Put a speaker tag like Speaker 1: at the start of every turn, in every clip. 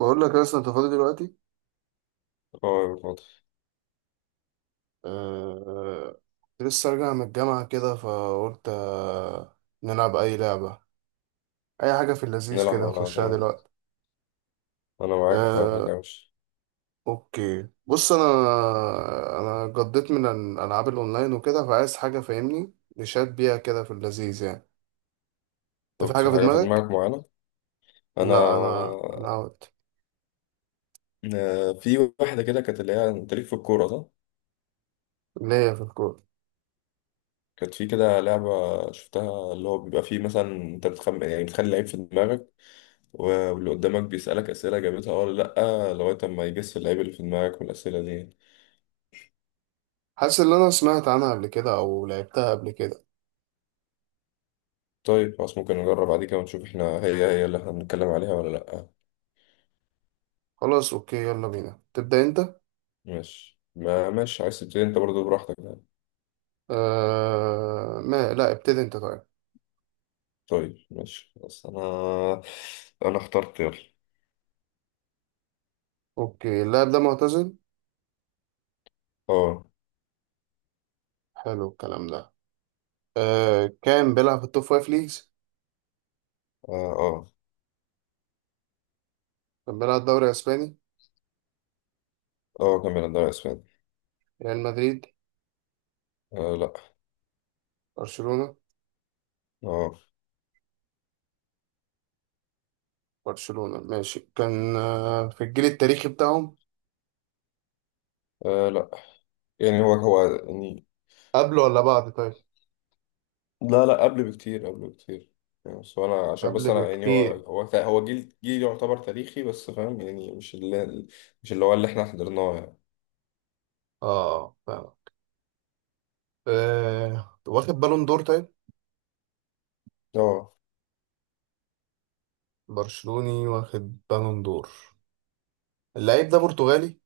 Speaker 1: بقول لك لسه انت فاضي دلوقتي.
Speaker 2: اه، يا فاضي.
Speaker 1: أه... كنت لسه راجع من الجامعة كده فقلت نلعب أي لعبة، أي حاجة في اللذيذ
Speaker 2: نلعب،
Speaker 1: كده
Speaker 2: على
Speaker 1: نخشها
Speaker 2: طبعا.
Speaker 1: دلوقتي.
Speaker 2: انا معاك في أي
Speaker 1: أه...
Speaker 2: حاجة مش...
Speaker 1: أوكي بص، أنا قضيت من الألعاب الأونلاين وكده، فعايز حاجة فاهمني نشات بيها كده في اللذيذ يعني. أنت
Speaker 2: طب
Speaker 1: في حاجة
Speaker 2: في
Speaker 1: في
Speaker 2: حاجة في
Speaker 1: دماغك؟
Speaker 2: دماغك معينة؟ انا
Speaker 1: لا، أنا أوت.
Speaker 2: في واحدة كده كانت، اللي هي انت ليك في الكورة ده.
Speaker 1: ليا في الكورة.
Speaker 2: كانت في كده لعبة شفتها، اللي هو بيبقى فيه مثلا انت بتخم، يعني بتخلي لعيب في دماغك واللي قدامك بيسألك أسئلة جابتها اه ولا لأ، لغاية ما يجس اللعيب اللي في دماغك والأسئلة دي.
Speaker 1: حاسس إن أنا سمعت عنها قبل كده أو لعبتها قبل كده.
Speaker 2: طيب خلاص، ممكن نجرب بعد كده ونشوف احنا هي هي اللي احنا بنتكلم عليها ولا لأ.
Speaker 1: خلاص أوكي، يلا بينا، تبدأ أنت؟
Speaker 2: ماشي، ما ماشي، عايز تبتدي انت برضه، براحتك.
Speaker 1: ما لا ابتدي انت طيب.
Speaker 2: طيب ماشي، بس انا، انا اخترت يلا.
Speaker 1: اوكي، اللاعب ده معتزل.
Speaker 2: اه،
Speaker 1: حلو الكلام ده. كان بيلعب في التوب فايف ليجز.
Speaker 2: اه، اه،
Speaker 1: كان بيلعب الدوري الاسباني.
Speaker 2: اه، كان بيلعب دوري اسباني.
Speaker 1: ريال مدريد.
Speaker 2: آه لا.
Speaker 1: برشلونة.
Speaker 2: اه.
Speaker 1: برشلونة ماشي، كان في الجيل التاريخي بتاعهم.
Speaker 2: آه لا، يعني هو هو يعني.
Speaker 1: قبل ولا بعد طيب؟
Speaker 2: لا لا، قبل بكتير، قبل بكتير. يعني بس انا عشان بس
Speaker 1: قبل
Speaker 2: انا، يعني هو
Speaker 1: بكتير.
Speaker 2: هو هو جيل يعتبر تاريخي، بس فاهم يعني؟ مش اللي هو اللي احنا حضرناه يعني.
Speaker 1: اه فاهم. آه، واخد بالون دور طيب؟
Speaker 2: اه.
Speaker 1: برشلوني واخد بالون دور. اللعيب ده برتغالي.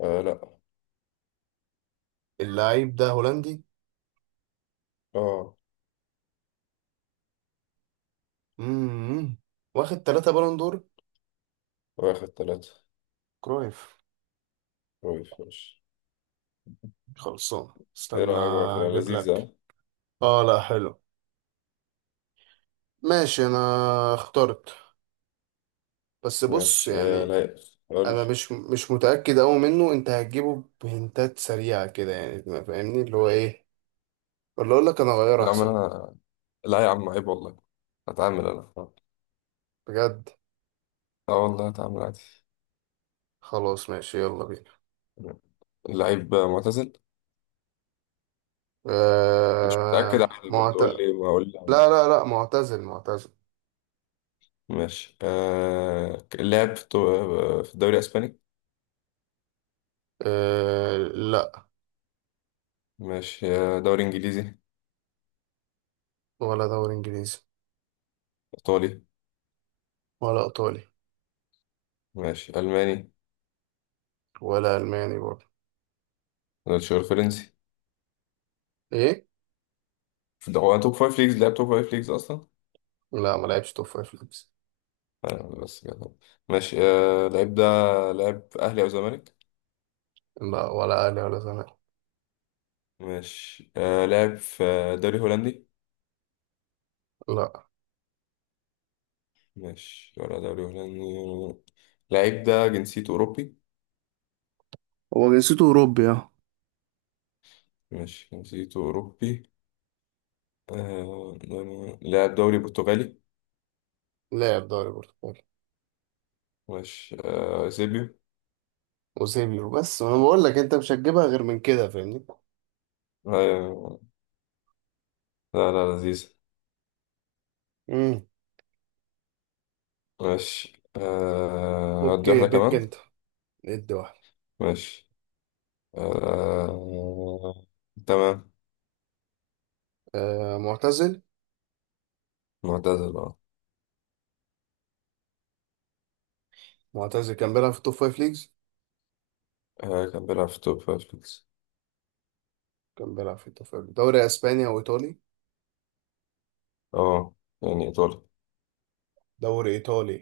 Speaker 2: آه، لا.
Speaker 1: اللعيب ده هولندي.
Speaker 2: اه.
Speaker 1: امم واخد ثلاثة بالون دور.
Speaker 2: واخد ثلاثة.
Speaker 1: كرويف.
Speaker 2: كويس ماشي.
Speaker 1: خلصان.
Speaker 2: ايه
Speaker 1: استنى.
Speaker 2: رأيك بقى في
Speaker 1: اجيب لك.
Speaker 2: لذيذة؟
Speaker 1: اه لا حلو. ماشي انا اخترت. بس بص
Speaker 2: ماشي آه،
Speaker 1: يعني،
Speaker 2: لا.
Speaker 1: انا
Speaker 2: قول.
Speaker 1: مش متاكد قوي منه. انت هتجيبه بهنتات سريعه كده يعني، ما فاهمني اللي هو ايه، ولا اقول لك انا اغير
Speaker 2: العمل.
Speaker 1: احسن؟
Speaker 2: لا يا عم، عيب والله، هتعامل انا.
Speaker 1: بجد.
Speaker 2: اه والله هتعامل عادي.
Speaker 1: خلاص ماشي يلا بينا.
Speaker 2: اللعيب معتزل، مش متأكد،
Speaker 1: آه
Speaker 2: عادي برضه
Speaker 1: معت...
Speaker 2: قول
Speaker 1: لا
Speaker 2: لي ما اقول لي.
Speaker 1: لا لا، معتزل معتزل.
Speaker 2: ماشي آه، لعب في في الدوري الاسباني.
Speaker 1: آه لا.
Speaker 2: ماشي آه، دوري انجليزي.
Speaker 1: ولا دوري انجليزي.
Speaker 2: ايطالي.
Speaker 1: ولا ايطالي.
Speaker 2: ماشي الماني.
Speaker 1: ولا الماني برضه.
Speaker 2: الشهور فرنسي.
Speaker 1: ايه.
Speaker 2: في هو توب فايف ليجز؟ لعب توب فايف ليجز اصلا؟
Speaker 1: لا ما لعبش توب فايف ليجز.
Speaker 2: آه بس كده. ماشي آه، لعيب ده لعب في اهلي او زمالك.
Speaker 1: لا ولا اهلي ولا زمالك.
Speaker 2: ماشي آه، لعب في دوري هولندي.
Speaker 1: لا،
Speaker 2: ماشي ولا دوري هولندي. اللعيب ده جنسيته أوروبي؟
Speaker 1: هو جنسيته أوروبي اه.
Speaker 2: ماشي، جنسيته أوروبي. آه... لاعب دوري برتغالي.
Speaker 1: لاعب دوري برتقالي.
Speaker 2: ماشي سيبيو.
Speaker 1: اوزيبيو، بس وانا بقول لك انت مش هتجيبها غير من كده فاهمني.
Speaker 2: آه... لا لا لذيذ.
Speaker 1: امم
Speaker 2: ماشي أدي
Speaker 1: اوكي
Speaker 2: واحدة
Speaker 1: بيك
Speaker 2: كمان.
Speaker 1: انت. ادي واحد.
Speaker 2: ماشي آه... تمام.
Speaker 1: آه معتزل.
Speaker 2: معتزل اه.
Speaker 1: معتزل كان بيلعب في التوب فايف ليجز.
Speaker 2: آه، كان بيلعب في توب فايف ليجز.
Speaker 1: كان بيلعب في التوب فايف، دوري اسباني او ايطالي.
Speaker 2: اه. يعني إيطالي.
Speaker 1: دوري ايطالي.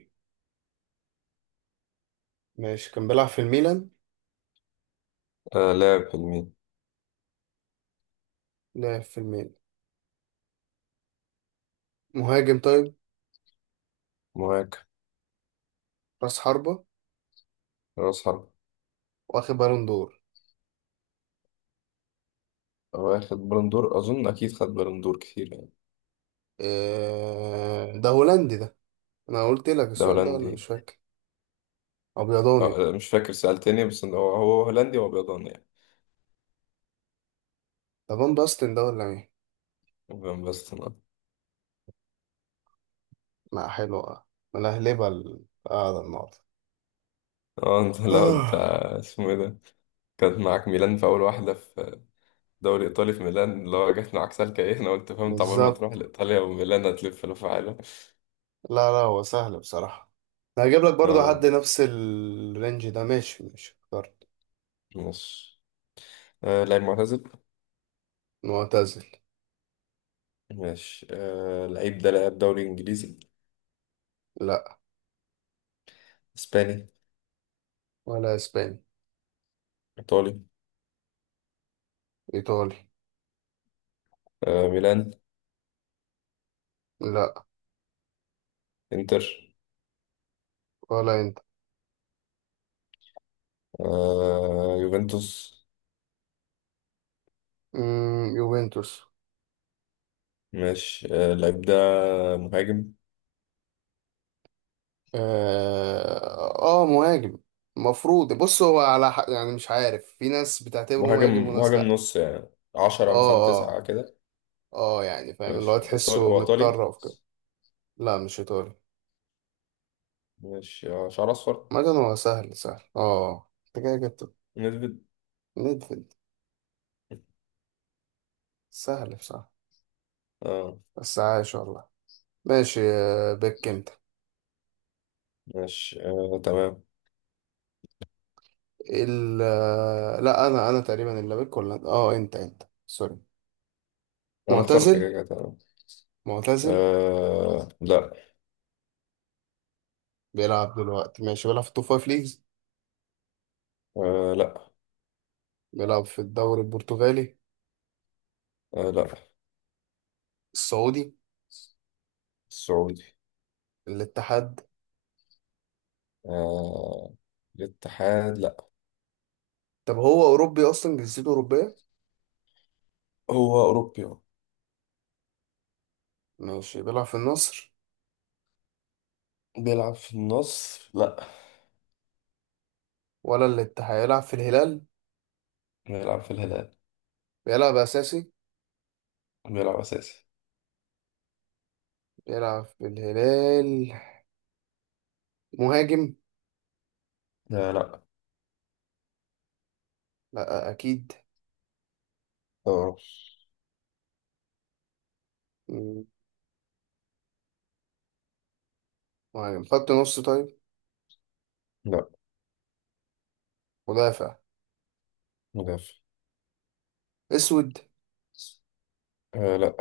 Speaker 1: ماشي كان بيلعب في الميلان.
Speaker 2: لاعب في الميل.
Speaker 1: لعب في الميلان. مهاجم طيب.
Speaker 2: مهاجم.
Speaker 1: راس حربة.
Speaker 2: رأس حرب.
Speaker 1: واخد بالون دور.
Speaker 2: واخد بالون دور، أظن أكيد خد بالون دور كتير يعني.
Speaker 1: آه ده هولندي ده. انا قلت لك
Speaker 2: ده
Speaker 1: السؤال ده ولا
Speaker 2: هولندي.
Speaker 1: مش فاكر؟ ابيضاني.
Speaker 2: آه، مش فاكر سألتني، بس إن هو هو هولندي وأبيضاني يعني.
Speaker 1: ده فان باستن ده ولا مين؟
Speaker 2: فان باستن اه.
Speaker 1: لا حلوة. ملهلبة القعدة النهاردة.
Speaker 2: آه، انت لو انت
Speaker 1: آه،
Speaker 2: اسمه ايه ده؟ كانت معاك ميلان في اول واحده، في دوري ايطالي في ميلان، اللي هو جت معاك سالكه ايه، انا قلت فهمت عمال ما تروح
Speaker 1: بالظبط.
Speaker 2: لايطاليا وميلان هتلف لفه عالم.
Speaker 1: لا لا، هو سهل بصراحة. أنا هجيب لك برضو حد
Speaker 2: اه.
Speaker 1: نفس الرينج ده. ماشي ماشي اخترت.
Speaker 2: ماشي آه، لعيب معتزل.
Speaker 1: معتزل.
Speaker 2: ماشي آه، لعيب ده لعب دوري انجليزي.
Speaker 1: لا
Speaker 2: اسباني.
Speaker 1: ولا اسباني.
Speaker 2: ايطالي.
Speaker 1: ايطالي.
Speaker 2: آه ميلان.
Speaker 1: لا
Speaker 2: انتر.
Speaker 1: ولا انت.
Speaker 2: آه يوفنتوس.
Speaker 1: يوفنتوس.
Speaker 2: ماشي آه، اللعيب ده مهاجم.
Speaker 1: اه آه، مهاجم. المفروض بص، هو على حق يعني، مش عارف، في ناس بتعتبره مهاجم
Speaker 2: مهاجم
Speaker 1: وناس
Speaker 2: مهاجم
Speaker 1: لا.
Speaker 2: نص يعني، 10 مثلا
Speaker 1: اه
Speaker 2: 9
Speaker 1: اه
Speaker 2: كده.
Speaker 1: اه، يعني فاهم، اللي هو
Speaker 2: ماشي إيطالي،
Speaker 1: تحسه
Speaker 2: هو إيطالي.
Speaker 1: متطرف كده. لا مش ايطالي.
Speaker 2: ماشي آه، شعر أصفر.
Speaker 1: مثلا هو سهل سهل. اه انت كده جبت
Speaker 2: نسبت.
Speaker 1: ميدفيلد. سهل بصراحة.
Speaker 2: اه.
Speaker 1: بس عايش والله. ماشي بك انت.
Speaker 2: ماشي آه، تمام.
Speaker 1: ال آه، لا انا تقريبا اللي بك، ولا اه، انت سوري.
Speaker 2: أنا اخترت،
Speaker 1: معتزل
Speaker 2: كده كده تمام.
Speaker 1: معتزل.
Speaker 2: آه لا.
Speaker 1: بيلعب دلوقتي ماشي، بيلعب في التوب فايف ليجز.
Speaker 2: آه لا.
Speaker 1: بيلعب في الدوري البرتغالي.
Speaker 2: آه لا.
Speaker 1: السعودي.
Speaker 2: السعودي.
Speaker 1: الاتحاد.
Speaker 2: آه الاتحاد لا.
Speaker 1: طب هو اوروبي اصلا؟ جنسيته اوروبية.
Speaker 2: هو أوروبي أهو.
Speaker 1: ماشي بيلعب في النصر.
Speaker 2: بيلعب في النصر لا.
Speaker 1: ولا الاتحاد، يلعب في الهلال.
Speaker 2: بيلعب في الهلال.
Speaker 1: بيلعب اساسي.
Speaker 2: بيلعب أساسي.
Speaker 1: بيلعب في الهلال. مهاجم.
Speaker 2: آه لا.
Speaker 1: لا أكيد.
Speaker 2: آه
Speaker 1: مم. مهاجم خط نص طيب؟
Speaker 2: لا.
Speaker 1: مدافع.
Speaker 2: مدافع.
Speaker 1: أسود.
Speaker 2: آه لا.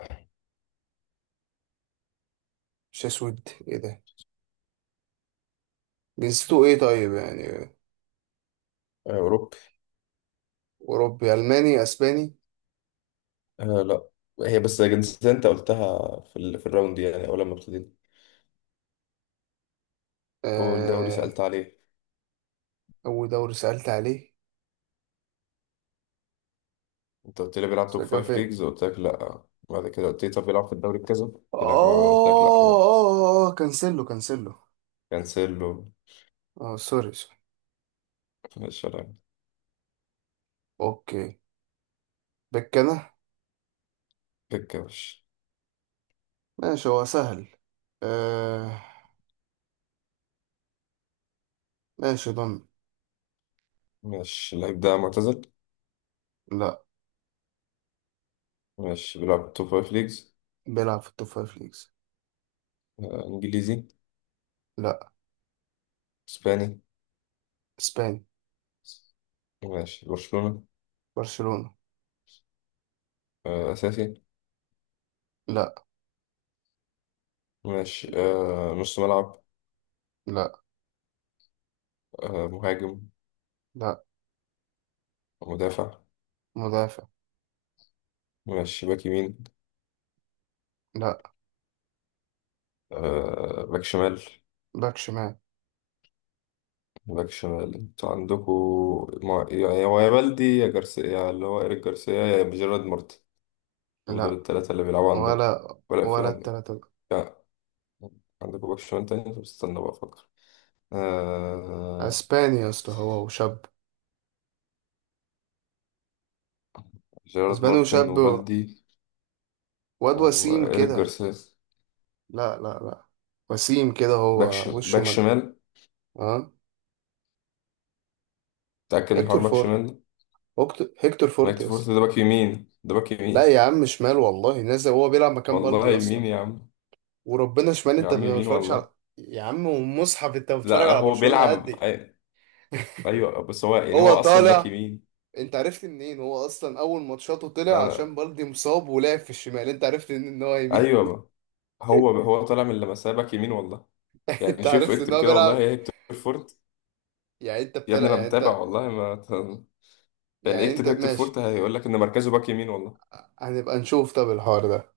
Speaker 1: مش أسود، إيه ده؟ جنسيته إيه طيب يعني؟
Speaker 2: آه، أوروبي.
Speaker 1: أوروبي، ألماني، أسباني.
Speaker 2: آه لا. هي بس جنسية انت قلتها في، في الراوند دي يعني اول لما ابتدينا. اول دوري
Speaker 1: آه...
Speaker 2: سألت عليه.
Speaker 1: أول دوري سألت عليه.
Speaker 2: انت قلت لي بيلعب
Speaker 1: بس
Speaker 2: توب
Speaker 1: كان
Speaker 2: فايف
Speaker 1: فين؟
Speaker 2: ليجز، قلت لك لا. بعد كده قلت لي طب بيلعب في الدوري بكذا،
Speaker 1: آه
Speaker 2: قلت لك اه، قلت لك لا برضه.
Speaker 1: آه آه آه، كانسيلو كانسيلو.
Speaker 2: كانسيلو.
Speaker 1: آه سوري سوري.
Speaker 2: ماشي يلا.
Speaker 1: أوكي. بكنا.
Speaker 2: بيكاوش.
Speaker 1: ماشي هو سهل. آه... ماشي ضمن.
Speaker 2: ماشي اللعيب ده معتزل.
Speaker 1: لا.
Speaker 2: ماشي بيلعب توب فايف ليجز.
Speaker 1: بيلعب في التوب فايف ليجز.
Speaker 2: آه انجليزي.
Speaker 1: لا.
Speaker 2: اسباني.
Speaker 1: إسباني.
Speaker 2: ماشي برشلونة.
Speaker 1: برشلونة.
Speaker 2: آه اساسي.
Speaker 1: لا
Speaker 2: ماشي آه، نص ملعب.
Speaker 1: لا
Speaker 2: آه مهاجم.
Speaker 1: لا.
Speaker 2: مدافع.
Speaker 1: مدافع.
Speaker 2: ماشي باك يمين.
Speaker 1: لا.
Speaker 2: آه باك شمال.
Speaker 1: باك شمال.
Speaker 2: باك شمال، انتوا عندكوا ما... هو يا بالدي يا جارسيا، يا اللي هو إيريك جارسيا، يا جيرارد مارتن. هم دول
Speaker 1: لا
Speaker 2: التلاتة اللي بيلعبوا عندكوا،
Speaker 1: ولا
Speaker 2: ولا في
Speaker 1: ولا
Speaker 2: عندك؟
Speaker 1: التلاتة دول.
Speaker 2: لا عندكوا باك شمال تاني؟ طب استنى بقى أفكر. آه...
Speaker 1: اسباني يا اسطى، هو وشاب.
Speaker 2: جيرارد
Speaker 1: اسباني
Speaker 2: مارتن
Speaker 1: وشاب
Speaker 2: وبالدي
Speaker 1: واد وسيم
Speaker 2: وإيريك
Speaker 1: كده.
Speaker 2: جارسيا.
Speaker 1: لا لا لا. وسيم كده، هو وشه
Speaker 2: باك
Speaker 1: من.
Speaker 2: شمال؟
Speaker 1: اه
Speaker 2: متأكد من حوار
Speaker 1: هيكتور
Speaker 2: باك
Speaker 1: فورت.
Speaker 2: شمال ده؟
Speaker 1: هيكتور فورت
Speaker 2: نايت
Speaker 1: يا
Speaker 2: فورت،
Speaker 1: اسطى.
Speaker 2: ده باك يمين، ده باك يمين.
Speaker 1: لا يا عم، شمال والله، نزل هو بيلعب مكان
Speaker 2: والله
Speaker 1: بالدي
Speaker 2: يمين
Speaker 1: اصلا.
Speaker 2: يا عم.
Speaker 1: وربنا شمال،
Speaker 2: يا
Speaker 1: انت
Speaker 2: عم
Speaker 1: ما
Speaker 2: يمين
Speaker 1: بتتفرجش
Speaker 2: والله.
Speaker 1: على. يا عم ومصحف، انت
Speaker 2: لا
Speaker 1: بتتفرج على
Speaker 2: هو
Speaker 1: برشلونة قد
Speaker 2: بيلعب
Speaker 1: إيه؟
Speaker 2: ايوه بس هو، يعني هو
Speaker 1: هو
Speaker 2: اصلا باك
Speaker 1: طالع.
Speaker 2: يمين.
Speaker 1: انت عرفت منين؟ هو اصلا اول ماتشاته طلع
Speaker 2: انا.
Speaker 1: عشان بالدي مصاب ولعب في الشمال، انت عرفت منين ان هو يمين؟
Speaker 2: ايوه. هو هو طالع من لمسيه باك يمين والله. يعني
Speaker 1: انت
Speaker 2: شوف
Speaker 1: عرفت ان
Speaker 2: اكتب
Speaker 1: هو
Speaker 2: كده والله،
Speaker 1: بيلعب؟
Speaker 2: يا هيكتور فورت.
Speaker 1: يعني انت
Speaker 2: يا ابني
Speaker 1: بتلعب؟
Speaker 2: انا
Speaker 1: يعني
Speaker 2: متابع
Speaker 1: انت.
Speaker 2: والله، ما يعني
Speaker 1: يعني انت
Speaker 2: اكتب هيكتور
Speaker 1: ماشي.
Speaker 2: فورت هيقول لك ان مركزه باك يمين والله.
Speaker 1: هنبقى نشوف طب الحوار ده.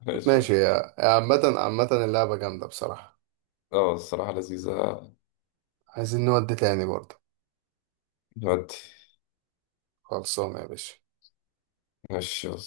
Speaker 2: ماشي.
Speaker 1: ماشي يا عامة، عامة اللعبة جامدة بصراحة.
Speaker 2: اه الصراحه لذيذه.
Speaker 1: عايزين نودي تاني برضه.
Speaker 2: نودي.
Speaker 1: خلصانة يا باشا.
Speaker 2: ماشي يلا.